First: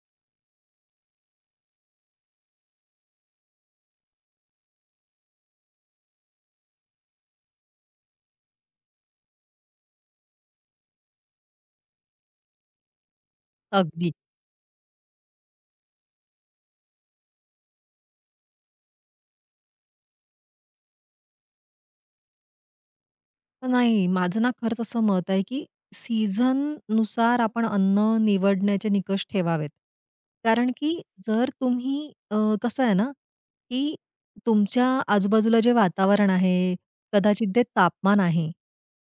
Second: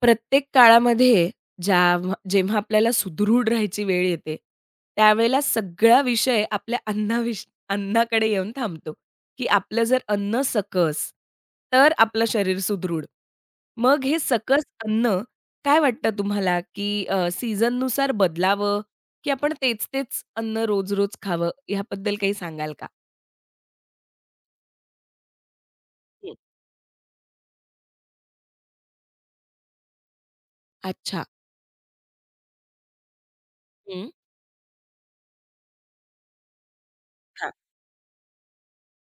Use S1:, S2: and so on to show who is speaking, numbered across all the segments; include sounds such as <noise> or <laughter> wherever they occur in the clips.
S1: प्रत्येक काळामध्ये ज्या जेव्हा आपल्याला सुदृढ राहायची वेळ येते, त्यावेळेला सगळा विषय आपल्या अन्नाकडे येऊन थांबतो, की आपलं जर अन्न सकस, तर आपलं शरीर सुदृढ. मग
S2: अगदी.
S1: हे सकस अन्न काय वाटतं तुम्हाला, की सीझननुसार बदलावं, की आपण तेच-तेच अन्न रोज-रोज खावं? याबद्दल काही सांगाल का?
S2: माझं ना खरंच असं मत आहे, की
S1: हं.
S2: सीझन नुसार आपण अन्न निवडण्याचे निकष ठेवावेत. कारण की
S1: अच्छा.
S2: जर तुम्ही अ, कसं आहे ना, की
S1: हं.
S2: तुमच्या आजूबाजूला जे वातावरण आहे, कदाचित
S1: हां,
S2: जे तापमान आहे,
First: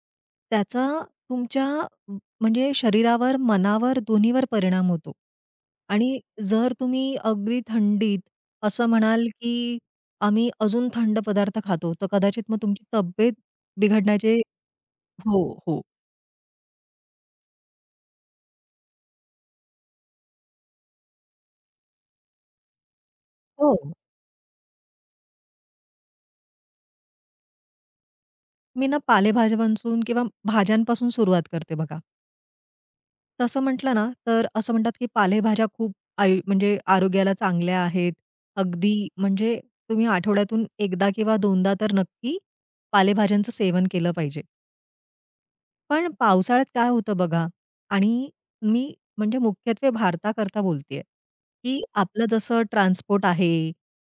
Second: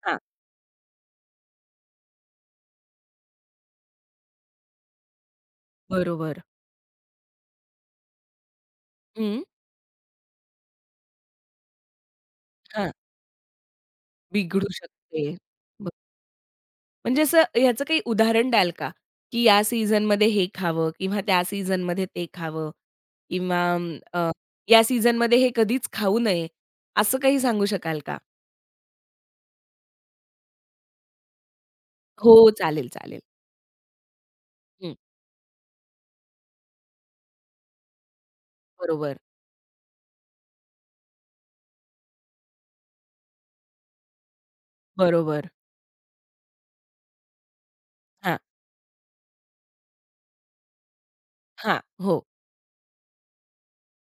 S1: हां.
S2: त्याचा तुमच्या म्हणजे शरीरावर, मनावर दोन्हीवर परिणाम होतो. आणि
S1: बरोबर.
S2: जर तुम्ही अगदी थंडीत असं म्हणाल,
S1: हं.
S2: की आम्ही अजून थंड पदार्थ खातो, तर कदाचित मग तुमची
S1: हां.
S2: तब्येत बिघडण्याचे.
S1: बिघडू शकते.
S2: हो, हो.
S1: म्हणजे असं ह्याचं काही उदाहरण द्याल का? की या सीझनमध्ये हे खावं किंवा त्या सीझनमध्ये ते खावं किंवा
S2: हो.
S1: या सीझनमध्ये हे कधीच खाऊ नये, असं काही सांगू शकाल का?
S2: मी ना पालेभाज्यांपासून किंवा भाज्यांपासून सुरुवात करते बघा.
S1: हो, चालेल, चालेल.
S2: तसं म्हटलं ना, तर असं म्हणतात
S1: हं,
S2: की पालेभाज्या खूप म्हणजे आरोग्याला चांगल्या आहेत. अगदी
S1: बरोबर,
S2: म्हणजे तुम्ही आठवड्यातून एकदा किंवा दोनदा तर नक्की पालेभाज्यांचं सेवन केलं पाहिजे.
S1: बरोबर.
S2: पण पावसाळ्यात काय होतं बघा. आणि
S1: हां,
S2: मी म्हणजे मुख्यत्वे भारताकरता बोलतेय,
S1: हां,
S2: की
S1: हो.
S2: आपलं जसं ट्रान्सपोर्ट आहे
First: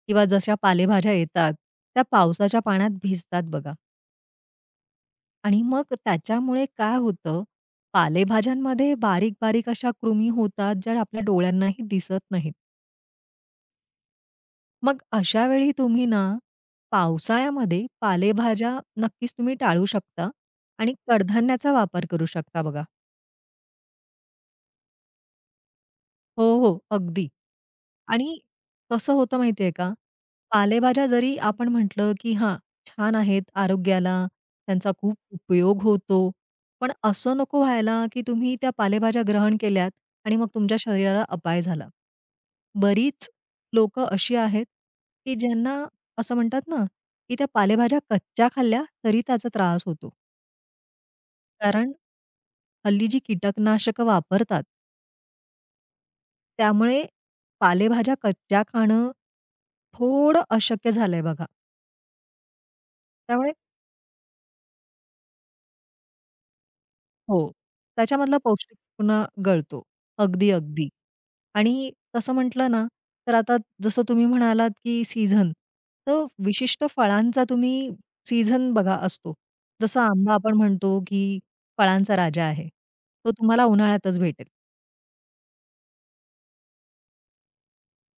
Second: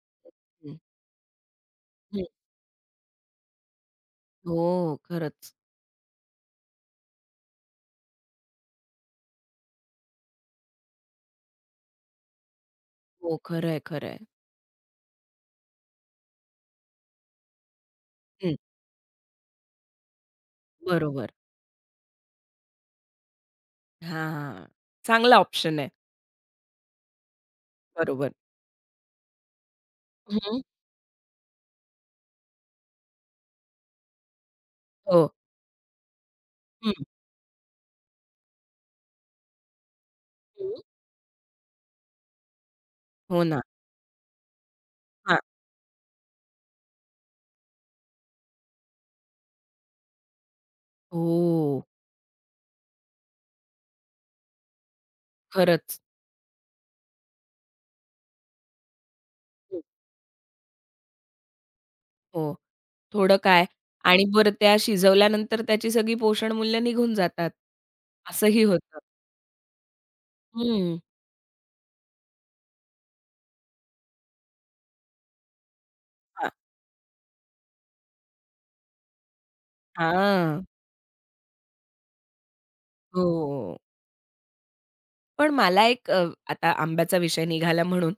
S2: किंवा जशा
S1: हं,
S2: पालेभाज्या येतात, त्या
S1: हं.
S2: पावसाच्या पाण्यात भिजतात बघा.
S1: हो, खरंच.
S2: आणि मग त्याच्यामुळे काय होतं, पालेभाज्यांमध्ये बारीक-बारीक अशा कृमी होतात, ज्या आपल्या डोळ्यांनाही दिसत नाहीत.
S1: हो, खरं आहे,
S2: मग अशा वेळी तुम्ही ना, पावसाळ्यामध्ये
S1: हं,
S2: पालेभाज्या नक्कीच तुम्ही टाळू शकता आणि
S1: बरोबर.
S2: कडधान्याचा वापर करू शकता बघा.
S1: हां, चांगला ऑप्शन आहे.
S2: हो. अगदी.
S1: बरोबर.
S2: आणि कसं होतं माहिती आहे का?
S1: हं,
S2: पालेभाज्या जरी आपण म्हटलं, की हां, छान आहेत आरोग्याला, त्यांचा खूप
S1: हो.
S2: उपयोग होतो. पण
S1: हं,
S2: असं नको व्हायला, की तुम्ही त्या पालेभाज्या ग्रहण केल्यात आणि मग
S1: हं.
S2: तुमच्या शरीराला अपाय झाला. बरीच
S1: हो ना.
S2: लोकं अशी आहेत, की
S1: हां.
S2: ज्यांना असं म्हणतात ना, की त्या पालेभाज्या कच्च्या खाल्ल्या तरी त्याचा त्रास होतो.
S1: हो,
S2: कारण हल्ली जी कीटकनाशकं वापरतात,
S1: खरंच.
S2: त्यामुळे पालेभाज्या कच्च्या खाणं थोडं अशक्य झालंय बघा.
S1: हो. थोडं
S2: त्यामुळे
S1: काय आणि बरं त्या शिजवल्यानंतर त्याची सगळी पोषण मूल्य निघून जातात.
S2: हो, त्याच्यामधला
S1: असंही
S2: पौष्टिक
S1: होतं.
S2: पुन्हा गळतो. अगदी.
S1: हं.
S2: आणि तसं म्हटलं ना, तर आता जसं तुम्ही म्हणालात, की सीझन, तर
S1: हां.
S2: विशिष्ट फळांचा तुम्ही सीझन बघा असतो. जसं आंबा आपण
S1: हां.
S2: म्हणतो, की फळांचा राजा आहे. तो तुम्हाला
S1: हो.
S2: उन्हाळ्यातच भेटेल.
S1: पण मला एक आता आंब्याचा विषय निघाला म्हणून,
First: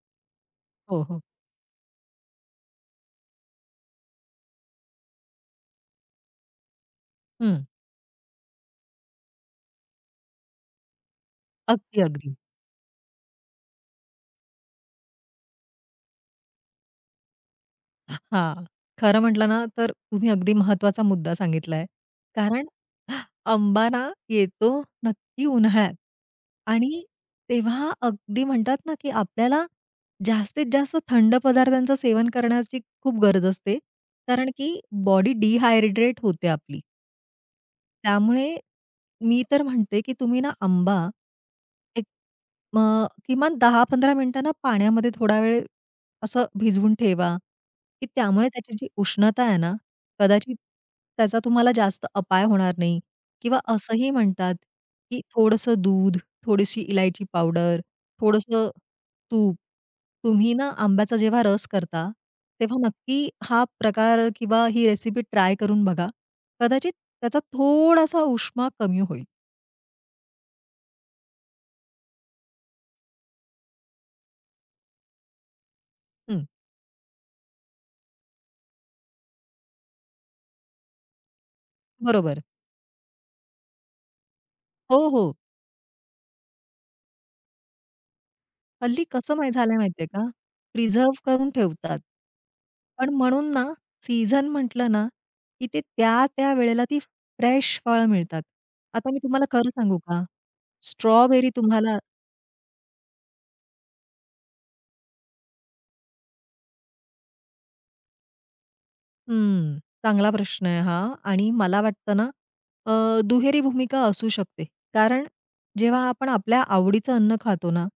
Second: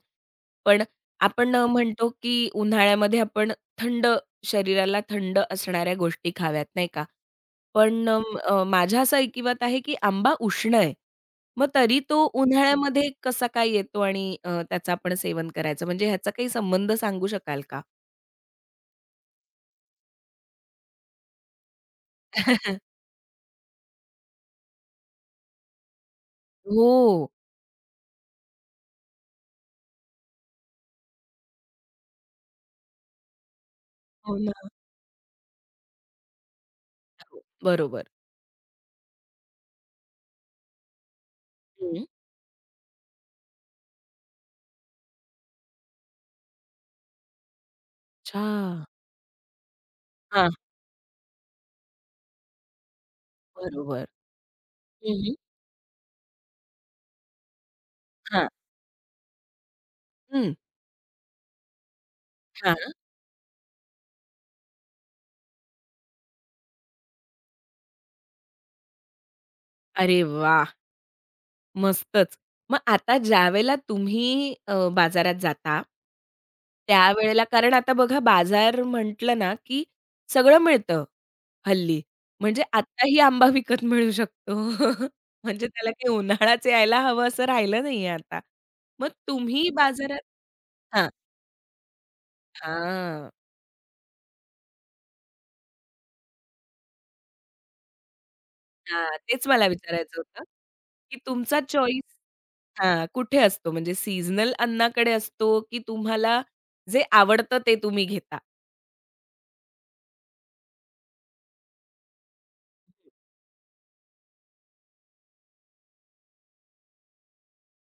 S1: पण
S2: हो.
S1: आपण म्हणतो की उन्हाळ्यामध्ये आपण थंड शरीराला थंड असणाऱ्या गोष्टी खाव्यात, नाही का?
S2: हं.
S1: पण अ, अ, माझ्या असं ऐकिवात आहे, की आंबा उष्ण आहे. मग तरी
S2: अगदी,
S1: तो
S2: अगदी.
S1: उन्हाळ्यामध्ये कसा काय येतो आणि त्याचं आपण सेवन करायचं म्हणजे ह्याचा काही संबंध सांगू शकाल का?
S2: हां. खरं म्हटलं ना, तर तुम्ही अगदी महत्त्वाचा मुद्दा सांगितलाय. कारण
S1: <laughs>
S2: आंबा ना येतो नक्की उन्हाळ्यात. आणि
S1: हो.
S2: तेव्हा अगदी म्हणतात ना, की आपल्याला जास्तीत जास्त थंड पदार्थांचं सेवन करण्याची खूप गरज असते.
S1: हो
S2: कारण
S1: ना.
S2: की बॉडी डिहायड्रेट होते आपली.
S1: हो, बरोबर.
S2: त्यामुळे मी तर म्हणते, की तुम्ही ना आंबा
S1: हं.
S2: एक म किमान 10-15 मिनिटांना पाण्यामध्ये थोडा वेळ असं भिजवून ठेवा, की त्यामुळे त्याची
S1: अच्छा.
S2: जी उष्णता आहे ना,
S1: हां,
S2: कदाचित त्याचा तुम्हाला जास्त अपाय होणार नाही. किंवा
S1: बरोबर.
S2: असंही म्हणतात,
S1: हं,
S2: की
S1: हं.
S2: थोडंसं दूध, थोडीशी इलायची पावडर,
S1: हां.
S2: थोडंसं तूप. तुम्ही
S1: हं.
S2: ना आंब्याचा जेव्हा रस करता, तेव्हा नक्की हा प्रकार किंवा ही रेसिपी ट्राय करून बघा. कदाचित त्याचा थोडासा उष्मा कमी होईल.
S1: अरे वाह! मस्तच. मग आता ज्यावेळेला तुम्ही बाजारात जाता,
S2: हं.
S1: त्यावेळेला कारण आता बघा बाजार म्हटलं ना, की सगळं मिळतं. हल्ली.
S2: बरोबर.
S1: म्हणजे आत्ताही आंबा विकत मिळू शकतो.
S2: हो,
S1: <laughs>
S2: हो.
S1: म्हणजे त्याला काही उन्हाळाच यायला हवं असं राहिलं नाहीये आता.
S2: हल्ली
S1: मग
S2: कसं माहीत
S1: तुम्ही
S2: झालंय माहितीये
S1: बाजारात
S2: का?
S1: हां,
S2: प्रिझर्व्ह करून ठेवतात. पण
S1: हां,
S2: म्हणून ना, सीझन म्हटलं ना, की ते त्या-त्या वेळेला ती फ्रेश फळं मिळतात. आता
S1: हां.
S2: मी तुम्हाला
S1: तेच मला
S2: खरं सांगू
S1: विचारायचं
S2: का?
S1: होतं, की
S2: स्ट्रॉबेरी
S1: तुमचा
S2: तुम्हाला.
S1: चॉईस हां, कुठे असतो? म्हणजे सीझनल अन्नाकडे असतो, की तुम्हाला जे आवडतं ते तुम्ही घेता?
S2: हं, चांगला प्रश्न आहे हा. आणि मला वाटतं ना, दुहेरी भूमिका असू शकते. कारण जेव्हा आपण आपल्या आवडीचं अन्न खातो ना,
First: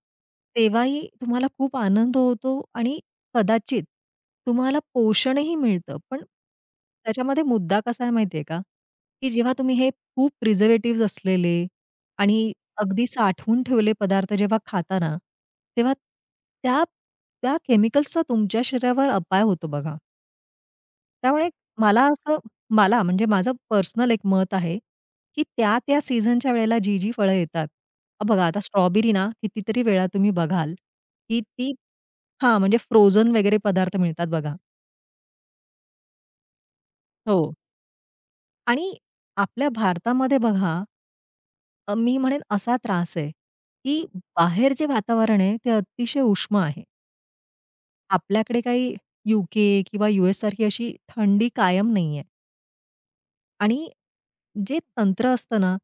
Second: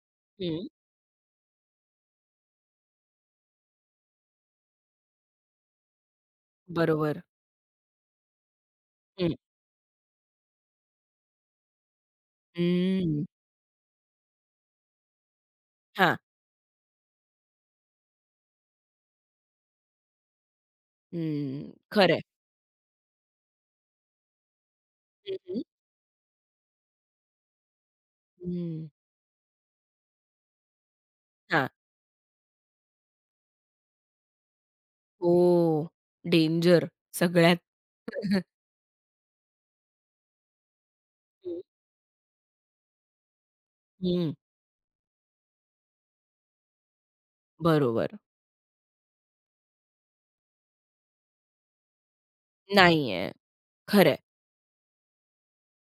S1: हं,
S2: तेव्हाही तुम्हाला खूप आनंद होतो आणि कदाचित तुम्हाला पोषणही मिळतं. पण
S1: बरोबर.
S2: त्याच्यामध्ये मुद्दा कसा आहे माहिती आहे का, की
S1: हं,
S2: जेव्हा तुम्ही हे खूप प्रिझर्व्हेटिव्हज असलेले आणि अगदी
S1: हं.
S2: साठवून ठेवले पदार्थ जेव्हा खाता ना, तेव्हा
S1: हां,
S2: त्या त्या केमिकल्सचा तुमच्या शरीरावर अपाय होतो बघा. त्यामुळे
S1: हं.
S2: मला
S1: खरंय.
S2: असं मला म्हणजे माझं पर्सनल एक मत आहे,
S1: हं,
S2: की
S1: हं.
S2: त्या-त्या सीझनच्या वेळेला जी-जी फळं येतात. बघा आता
S1: हं.
S2: स्ट्रॉबेरी ना कितीतरी वेळा तुम्ही बघाल, की
S1: हां.
S2: ती हां, म्हणजे फ्रोझन वगैरे पदार्थ मिळतात बघा.
S1: हो. डेंजर
S2: हो.
S1: सगळ्यात. <laughs>
S2: आणि आपल्या भारतामध्ये बघा,
S1: हं,
S2: मी म्हणेन असा त्रास आहे, की बाहेर जे वातावरण आहे ते अतिशय उष्म आहे.
S1: बरोबर.
S2: आपल्याकडे काही यू किंवा यू सारखी अशी थंडी कायम नाहीये.
S1: नाहीये.
S2: आणि
S1: खरंय.
S2: जे तंत्र असतं ना,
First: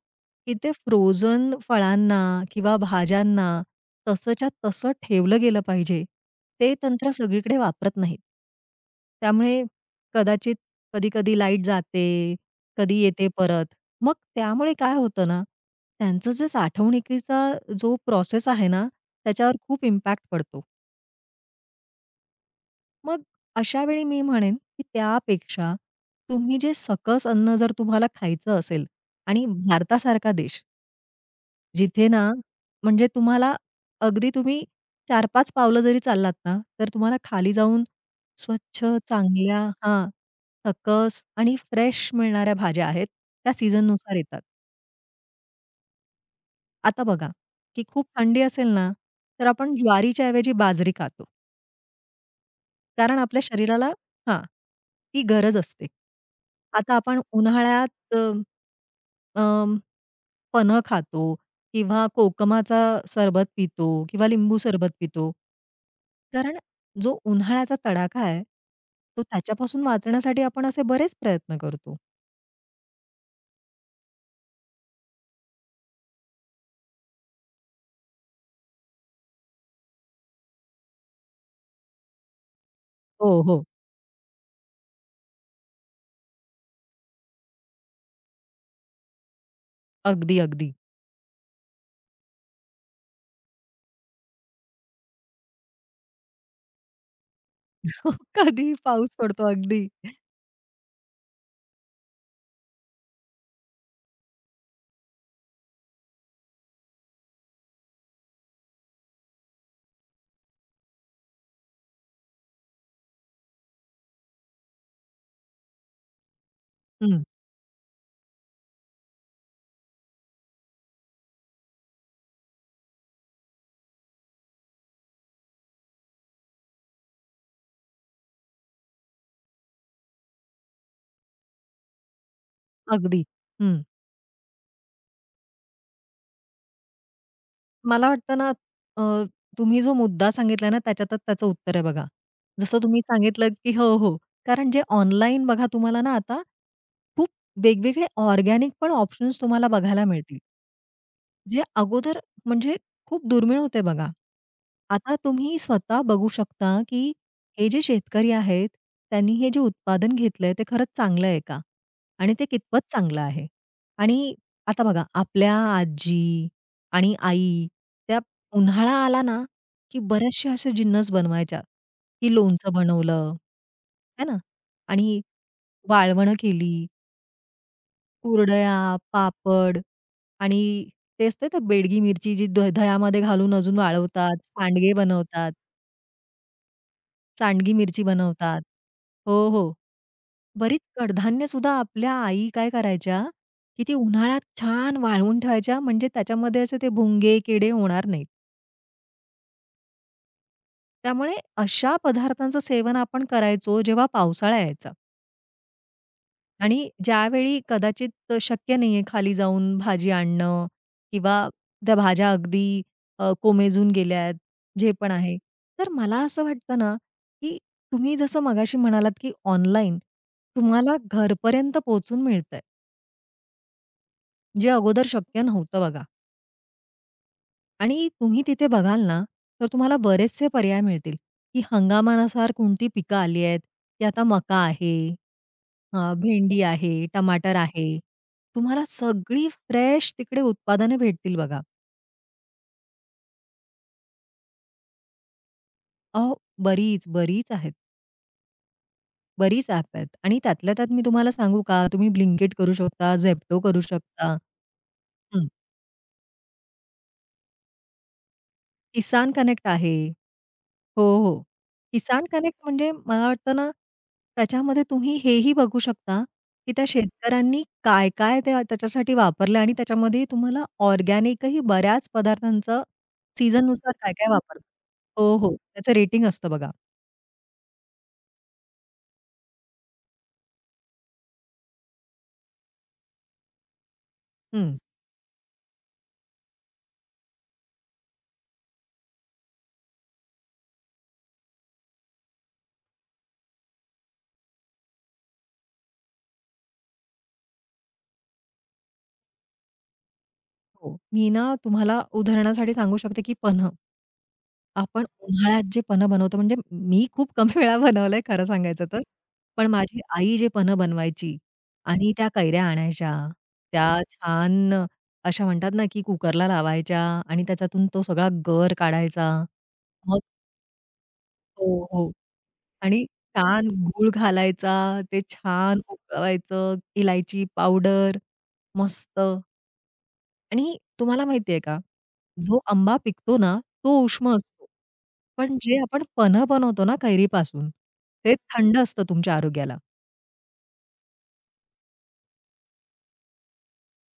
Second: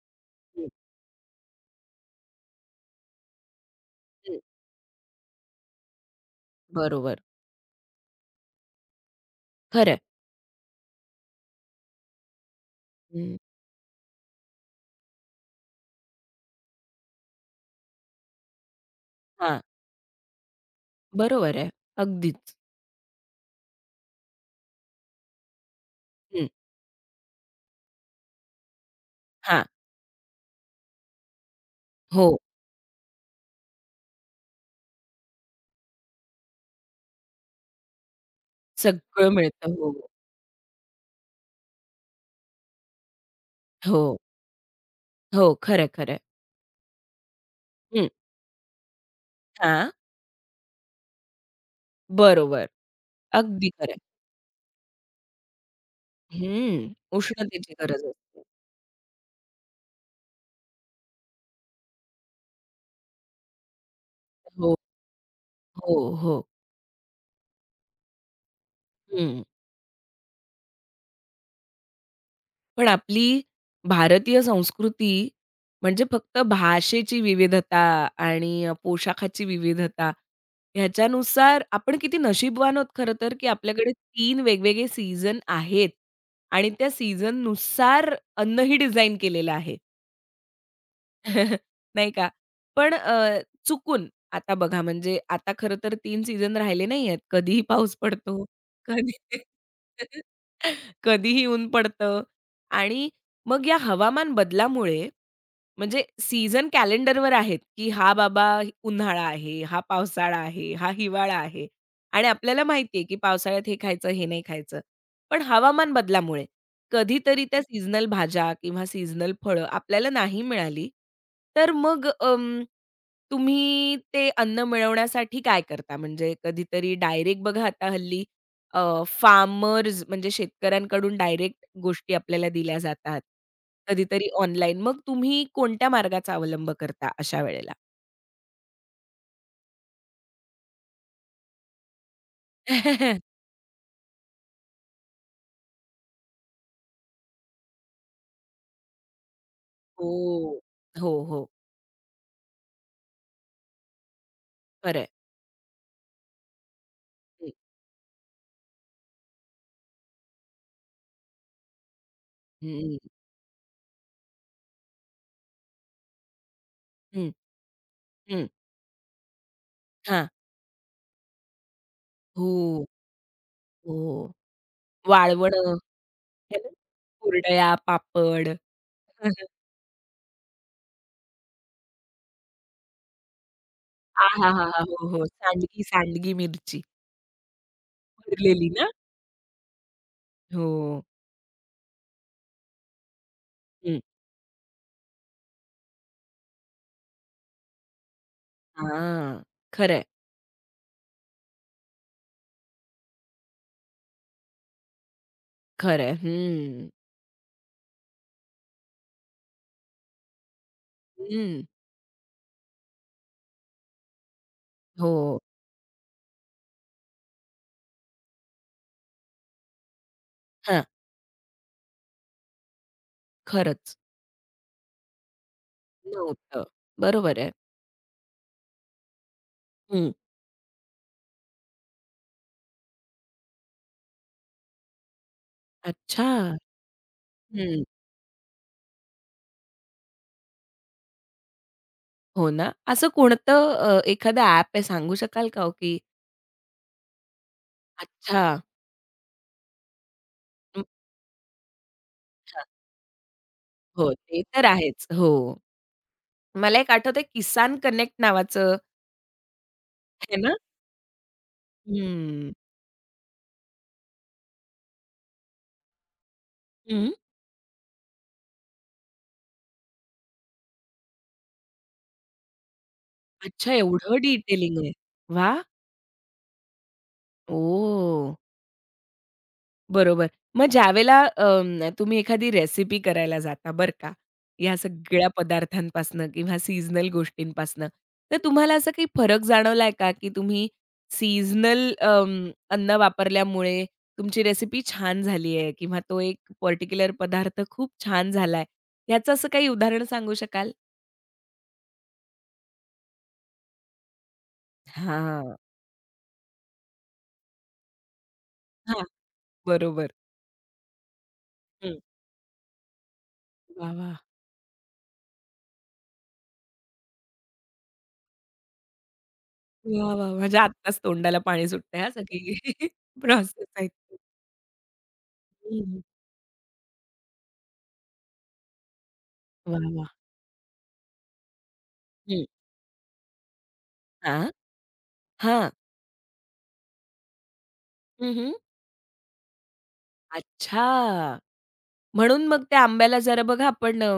S2: की
S1: हं,
S2: ते फ्रोझन फळांना किंवा भाज्यांना
S1: हं.
S2: तसंच्या तसं ठेवलं गेलं पाहिजे. ते तंत्र
S1: बरोबर.
S2: सगळीकडे वापरत नाहीत. त्यामुळे
S1: खरंय.
S2: कदाचित कधी-कधी लाईट जाते, कधी येते
S1: हं.
S2: परत. मग त्यामुळे काय होतं ना, त्यांचं जे साठवणुकीचा जो प्रोसेस आहे ना, त्याच्यावर
S1: हां,
S2: खूप इम्पॅक्ट पडतो.
S1: बरोबर आहे. अगदीच.
S2: मग अशा वेळी मी म्हणेन, की त्यापेक्षा
S1: हं,
S2: तुम्ही जे सकस अन्न जर तुम्हाला खायचं असेल आणि
S1: हां.
S2: भारतासारखा देश जिथे ना,
S1: हो,
S2: म्हणजे तुम्हाला अगदी तुम्ही 4-5 पावलं जरी चाललात ना, तर तुम्हाला खाली जाऊन स्वच्छ,
S1: सगळं
S2: चांगल्या
S1: मिळतं. हो,
S2: हां, सकस आणि फ्रेश मिळणाऱ्या भाज्या आहेत, त्या सीझननुसार
S1: हो,
S2: येतात.
S1: हो. खरंय, खरंय.
S2: आता बघा, की खूप
S1: हं,
S2: थंडी असेल ना, तर आपण
S1: हां.
S2: ज्वारीच्या ऐवजी बाजरी खातो.
S1: बरोबर.
S2: कारण आपल्या
S1: अगदी
S2: शरीराला
S1: खरंय.
S2: हां, ती गरज असते.
S1: हं,
S2: आता आपण
S1: उष्णतेची गरज
S2: उन्हाळ्यात
S1: असते.
S2: अं, फणं खातो किंवा कोकमाचा सरबत पितो किंवा लिंबू
S1: हो,
S2: सरबत पितो.
S1: हो, हो.
S2: कारण जो उन्हाळ्याचा तडाखा आहे, तो
S1: हं.
S2: त्याच्यापासून वाचण्यासाठी आपण असे बरेच प्रयत्न करतो.
S1: पण आपली भारतीय संस्कृती म्हणजे फक्त भाषेची विविधता आणि पोशाखाची विविधता ह्याच्यानुसार आपण किती नशीबवान आहोत खरं
S2: हो,
S1: तर, की
S2: हो.
S1: आपल्याकडे तीन वेगवेगळे सीझन आहेत आणि त्या सीझननुसार अन्नही डिझाइन केलेलं आहे.
S2: अगदी.
S1: <laughs> नाही का? पण चुकून आता बघा म्हणजे आता खरं तर 3 सीझन राहिले नाहीयेत. कधीही पाऊस
S2: <laughs>
S1: पडतो,
S2: कधी पाऊस
S1: कधी
S2: पडतो. अगदी.
S1: <laughs> कधीही ऊन पडतं आणि मग या हवामान बदलामुळे म्हणजे सीझन कॅलेंडरवर आहेत, की हा बाबा उन्हाळा आहे, हा पावसाळा आहे, हा हिवाळा आहे आणि आपल्याला माहिती की पावसाळ्यात हे खायचं, हे नाही खायचं. पण हवामान बदलामुळे
S2: हं.
S1: कधीतरी त्या सीझनल भाज्या किंवा सीझनल फळं आपल्याला नाही मिळाली, तर मग तुम्ही ते अन्न मिळवण्यासाठी काय करता? म्हणजे कधीतरी डायरेक्ट बघा आता हल्ली फार्मर्स म्हणजे शेतकऱ्यांकडून डायरेक्ट गोष्टी आपल्याला दिल्या जातात.
S2: अगदी. हं.
S1: कधीतरी ऑनलाईन. मग तुम्ही कोणत्या मार्गाचा अवलंब करता अशा वेळेला?
S2: मला वाटतं ना, अ, तुम्ही जो मुद्दा सांगितला ना, त्याच्यातच त्याचं उत्तर आहे बघा. जसं तुम्ही
S1: <laughs>
S2: सांगितलं, की हो, हो. कारण जे ऑनलाईन बघा तुम्हाला ना, आता खूप वेगवेगळे ऑर्गॅनिक पण ऑप्शन्स तुम्हाला बघायला
S1: हो.
S2: मिळतील.
S1: हो, हो.
S2: जे अगोदर म्हणजे खूप दुर्मिळ होते बघा.
S1: खरं आहे.
S2: आता तुम्ही स्वतः बघू शकता, की हे जे शेतकरी आहेत, त्यांनी हे जे उत्पादन घेतलंय ते खरंच चांगलं आहे का? आणि ते
S1: हं,
S2: कितपत
S1: हं,
S2: चांगलं आहे? आणि आता बघा आपल्या आजी आणि
S1: हं,
S2: आई त्या
S1: हं.
S2: उन्हाळा आला ना, की
S1: हां.
S2: बऱ्याचशा अशा जिन्नस बनवायच्या, की लोणचं
S1: हो,
S2: बनवलं, है
S1: हो.
S2: ना? आणि
S1: वाळवण.
S2: वाळवणं
S1: ह्याला
S2: केली.
S1: कुरडया, पापड. <laughs>
S2: कुरडया,
S1: हं, हं.
S2: पापड आणि ते असते ना बेडगी मिरची जी दह्यामध्ये घालून अजून वाळवतात,
S1: आहाहाहा!
S2: सांडगे
S1: हो, हो.
S2: बनवतात,
S1: सांडगी, सांडगी मिरची
S2: सांडगी मिरची बनवतात.
S1: भरलेली ना?
S2: हो.
S1: हो.
S2: बरीच कडधान्य सुद्धा आपल्या आई काय करायच्या, की ती
S1: हं.
S2: उन्हाळ्यात छान वाळवून ठेवायच्या म्हणजे त्याच्यामध्ये असे ते भुंगे, किडे होणार नाहीत.
S1: हां. खरंय,
S2: त्यामुळे अशा पदार्थांचं सेवन आपण करायचो जेव्हा पावसाळा यायचा.
S1: खरंय.
S2: आणि
S1: हं.
S2: ज्यावेळी कदाचित शक्य नाहीये खाली जाऊन भाजी आणणं किंवा
S1: हं.
S2: त्या भाज्या अगदी कोमेजून गेल्यात, जे पण आहे.
S1: हो.
S2: तर मला असं वाटतं ना, की तुम्ही जसं मगाशी म्हणालात, की ऑनलाईन
S1: हां.
S2: तुम्हाला घरपर्यंत पोहचून मिळतंय,
S1: खरंच
S2: जे अगोदर शक्य नव्हतं बघा.
S1: नव्हतं. बरोबर आहे.
S2: आणि तुम्ही तिथे बघाल ना, तर तुम्हाला
S1: हं.
S2: बरेचसे पर्याय मिळतील, की हंगामानुसार कोणती पिकं आली आहेत, की आता मका आहे, हां,
S1: अच्छा.
S2: भेंडी आहे, टमाटर
S1: हं.
S2: आहे. तुम्हाला सगळी फ्रेश तिकडे उत्पादनं भेटतील बघा.
S1: हो ना. असं कोणतं एखादं ॲप आहे सांगू शकाल का हो, की
S2: अहो, बरीच आहेत.
S1: अच्छा
S2: बरीच ॲप आहेत आणि त्यातल्या
S1: हं,
S2: त्यात मी तुम्हाला सांगू का, तुम्ही Blinkit
S1: हां.
S2: करू शकता, Zepto करू
S1: हो,
S2: शकता.
S1: ते तर आहेच. हो.
S2: हं,
S1: मला एक आठवतंय किसान कनेक्ट नावाचं
S2: किसान कनेक्ट आहे.
S1: आहे ना?
S2: हो, हो. किसान
S1: हं.
S2: कनेक्ट म्हणजे मला वाटतं ना, त्याच्यामध्ये तुम्ही हेही बघू शकता, की त्या
S1: हं.
S2: शेतकऱ्यांनी काय-काय त्याच्यासाठी वापरलं आणि त्याच्यामध्ये तुम्हाला ऑर्गॅनिकही बऱ्याच पदार्थांचं
S1: अच्छा,
S2: सीझननुसार
S1: एवढं
S2: काय-काय वापरतात.
S1: डिटेलिंग आहे.
S2: हो,
S1: वा,
S2: हो. त्याचं रेटिंग असतं बघा.
S1: ओ, बरोबर. मग ज्यावेळेला तुम्ही एखादी रेसिपी करायला जाता बरं का, या
S2: हं.
S1: सगळ्या पदार्थांपासनं किंवा सीजनल गोष्टींपासनं, तर तुम्हाला असा काही फरक जाणवलाय का, की तुम्ही सीजनल अन्न वापरल्यामुळे तुमची रेसिपी छान झाली आहे किंवा तो एक पर्टिक्युलर पदार्थ खूप छान झालाय, याचं असं काही उदाहरण सांगू शकाल?
S2: हो. मी ना तुम्हाला उदाहरणासाठी सांगू शकते, की पन्ह. आपण
S1: हां.
S2: उन्हाळ्यात जे पन्हं बनवतो म्हणजे मी खूप कमी वेळा बनवलंय खरं सांगायचं तर.
S1: हां,
S2: पण माझी
S1: बरोबर.
S2: आई जे पन्हं बनवायची
S1: हं.
S2: आणि त्या कैऱ्या आणायच्या, त्या
S1: वाह! वाह!
S2: छान अशा म्हणतात ना, की कुकरला लावायच्या आणि त्याच्यातून तो सगळा गर काढायचा.
S1: वाह,
S2: मग
S1: वाह! म्हणजे आत्ताच तोंडाला पाणी
S2: हो,
S1: सुटतंय हां,
S2: हो.
S1: सगळी <laughs>
S2: आणि
S1: प्रोसेस
S2: छान गूळ
S1: ऐकून.
S2: घालायचा, ते छान
S1: हं.
S2: उकळवायचं, इलायची पावडर मस्त.
S1: वाह, वाह!
S2: आणि तुम्हाला माहिती का,
S1: हं.
S2: जो आंबा पिकतो ना, तो उष्ण
S1: हां,
S2: असतो. पण
S1: हां.
S2: जे आपण पन्ह बनवतो ना कैरीपासून,
S1: हं,
S2: ते
S1: हं.
S2: थंड असतं तुमच्या आरोग्याला.
S1: अच्छा! म्हणून मग त्या आंब्याला जरा बघा आपण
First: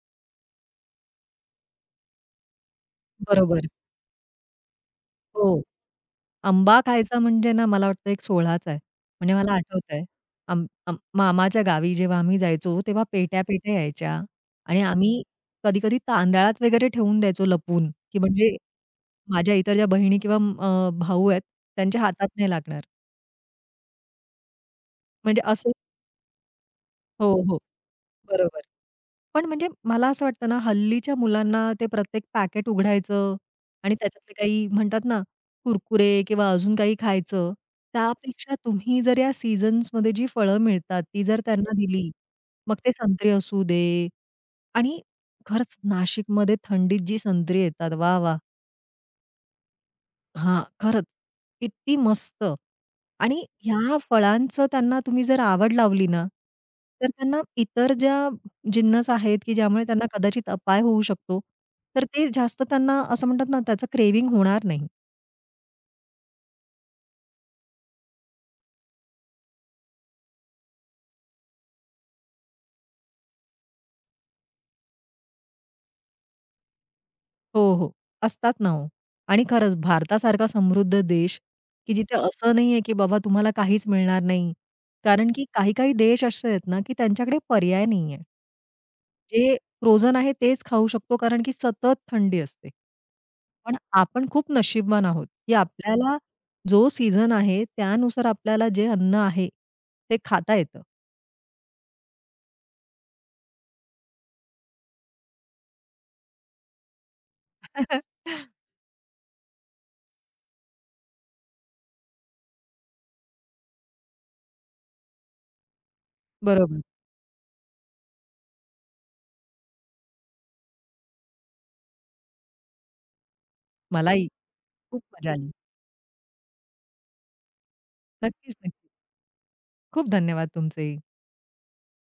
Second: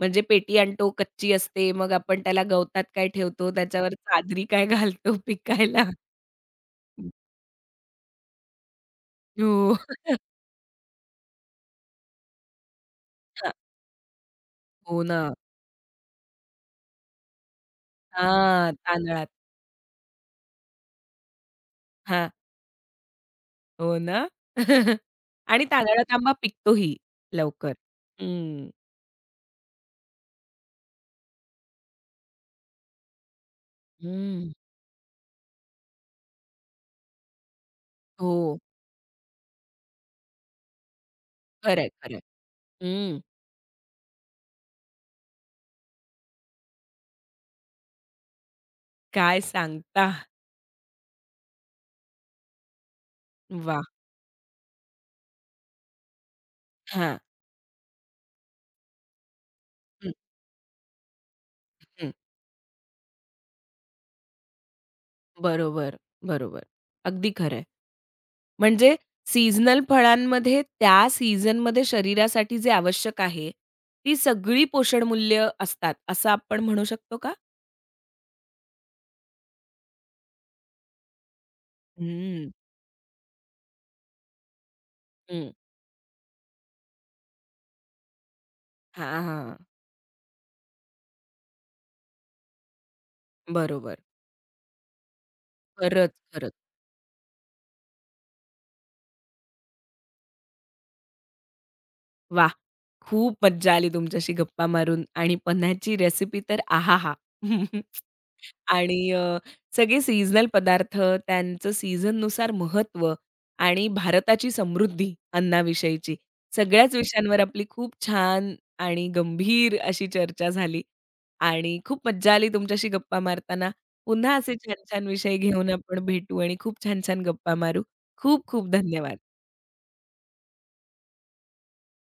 S1: म्हणजे पेटी आणतो, कच्ची असते. मग आपण त्याला गवतात काय ठेवतो,
S2: बरोबर.
S1: त्याच्यावर चादरी काय घालतो <laughs>
S2: हो.
S1: पिकायला.
S2: आंबा खायचा म्हणजे ना, मला वाटतं एक सोहळाच आहे. म्हणजे मला
S1: हो.
S2: आठवतंय, आम आम मामाच्या गावी जेव्हा आम्ही जायचो, तेव्हा
S1: हां.
S2: पेट्या-पेट्या यायच्या आणि
S1: हो ना.
S2: आम्ही कधी-कधी तांदळात वगैरे ठेवून द्यायचो लपून, की म्हणजे
S1: हां, तांदळात.
S2: माझ्या इतर ज्या बहिणी किंवा भाऊ आहेत, त्यांच्या हातात
S1: हां.
S2: नाही लागणार.
S1: हो ना. <laughs>
S2: म्हणजे
S1: आणि
S2: असं,
S1: तांदळात आंबा पिकतोही
S2: हो.
S1: लवकर.
S2: बरोबर.
S1: हं.
S2: पण म्हणजे मला असं वाटतं ना, हल्लीच्या मुलांना ते प्रत्येक पॅकेट उघडायचं आणि त्याच्यातले
S1: हं.
S2: काही म्हणतात ना, कुरकुरे किंवा अजून काही खायचं. त्यापेक्षा
S1: हो.
S2: तुम्ही जर या सीझन्समध्ये जी फळं मिळतात, ती जर त्यांना
S1: खरंय,
S2: दिली,
S1: खरंय.
S2: मग ते
S1: हं,
S2: संत्री असू दे आणि खरंच नाशिकमध्ये थंडीत जी संत्री येतात, वाह! वाह!
S1: काय सांगता?
S2: हां, खरंच. किती मस्त. आणि
S1: वा,
S2: ह्या फळांचं त्यांना तुम्ही जर आवड लावली ना, तर
S1: हां.
S2: त्यांना इतर ज्या जिन्नस आहेत, की ज्यामुळे त्यांना
S1: हं,
S2: कदाचित अपाय होऊ शकतो, तर
S1: हं.
S2: ते जास्त त्यांना असं म्हणतात ना, त्याचं क्रेव्हिंग होणार नाही.
S1: बरोबर, बरोबर. अगदी खरं आहे. म्हणजे सीझनल फळांमध्ये त्या सीझनमध्ये शरीरासाठी जे आवश्यक आहे, ती सगळी पोषण मूल्य असतात, असं आपण म्हणू शकतो का?
S2: हो. असतात ना हो. आणि खरंच भारतासारखा समृद्ध देश, की जिथे
S1: हं,
S2: असं नाहीये, की बाबा तुम्हाला काहीच मिळणार नाही. कारण की
S1: हं.
S2: काही-काही देश असे आहेत ना, की त्यांच्याकडे पर्याय नाहीये.
S1: हां,
S2: जे
S1: हां.
S2: फ्रोझन आहे तेच खाऊ शकतो कारण की सतत थंडी असते. पण
S1: बरोबर.
S2: आपण खूप नशीबवान आहोत, की
S1: खरंच,
S2: आपल्याला
S1: खरंच.
S2: जो सीझन आहे त्यानुसार आपल्याला जे अन्न आहे ते खाता येतं.
S1: वाह! खूप मज्जा आली तुमच्याशी गप्पा मारून आणि पन्ह्याची रेसिपी तर आहाहा! <laughs>
S2: <laughs>
S1: आणि सगळे सीझनल पदार्थ, त्यांचं सीझननुसार महत्त्व आणि भारताची समृद्धी अन्नाविषयीची.
S2: बरोबर.
S1: सगळ्याच विषयांवर आपली खूप छान आणि गंभीर अशी चर्चा झाली आणि खूप मज्जा आली तुमच्याशी गप्पा मारताना.
S2: मलाही
S1: पुन्हा असे
S2: खूप
S1: छान-छान
S2: मजा
S1: विषय
S2: आली.
S1: घेऊन आपण भेटू आणि खूप छान-छान गप्पा मारू. खूप
S2: नक्कीच,
S1: खूप
S2: नक्कीच.
S1: धन्यवाद.
S2: खूप धन्यवाद तुमचेही.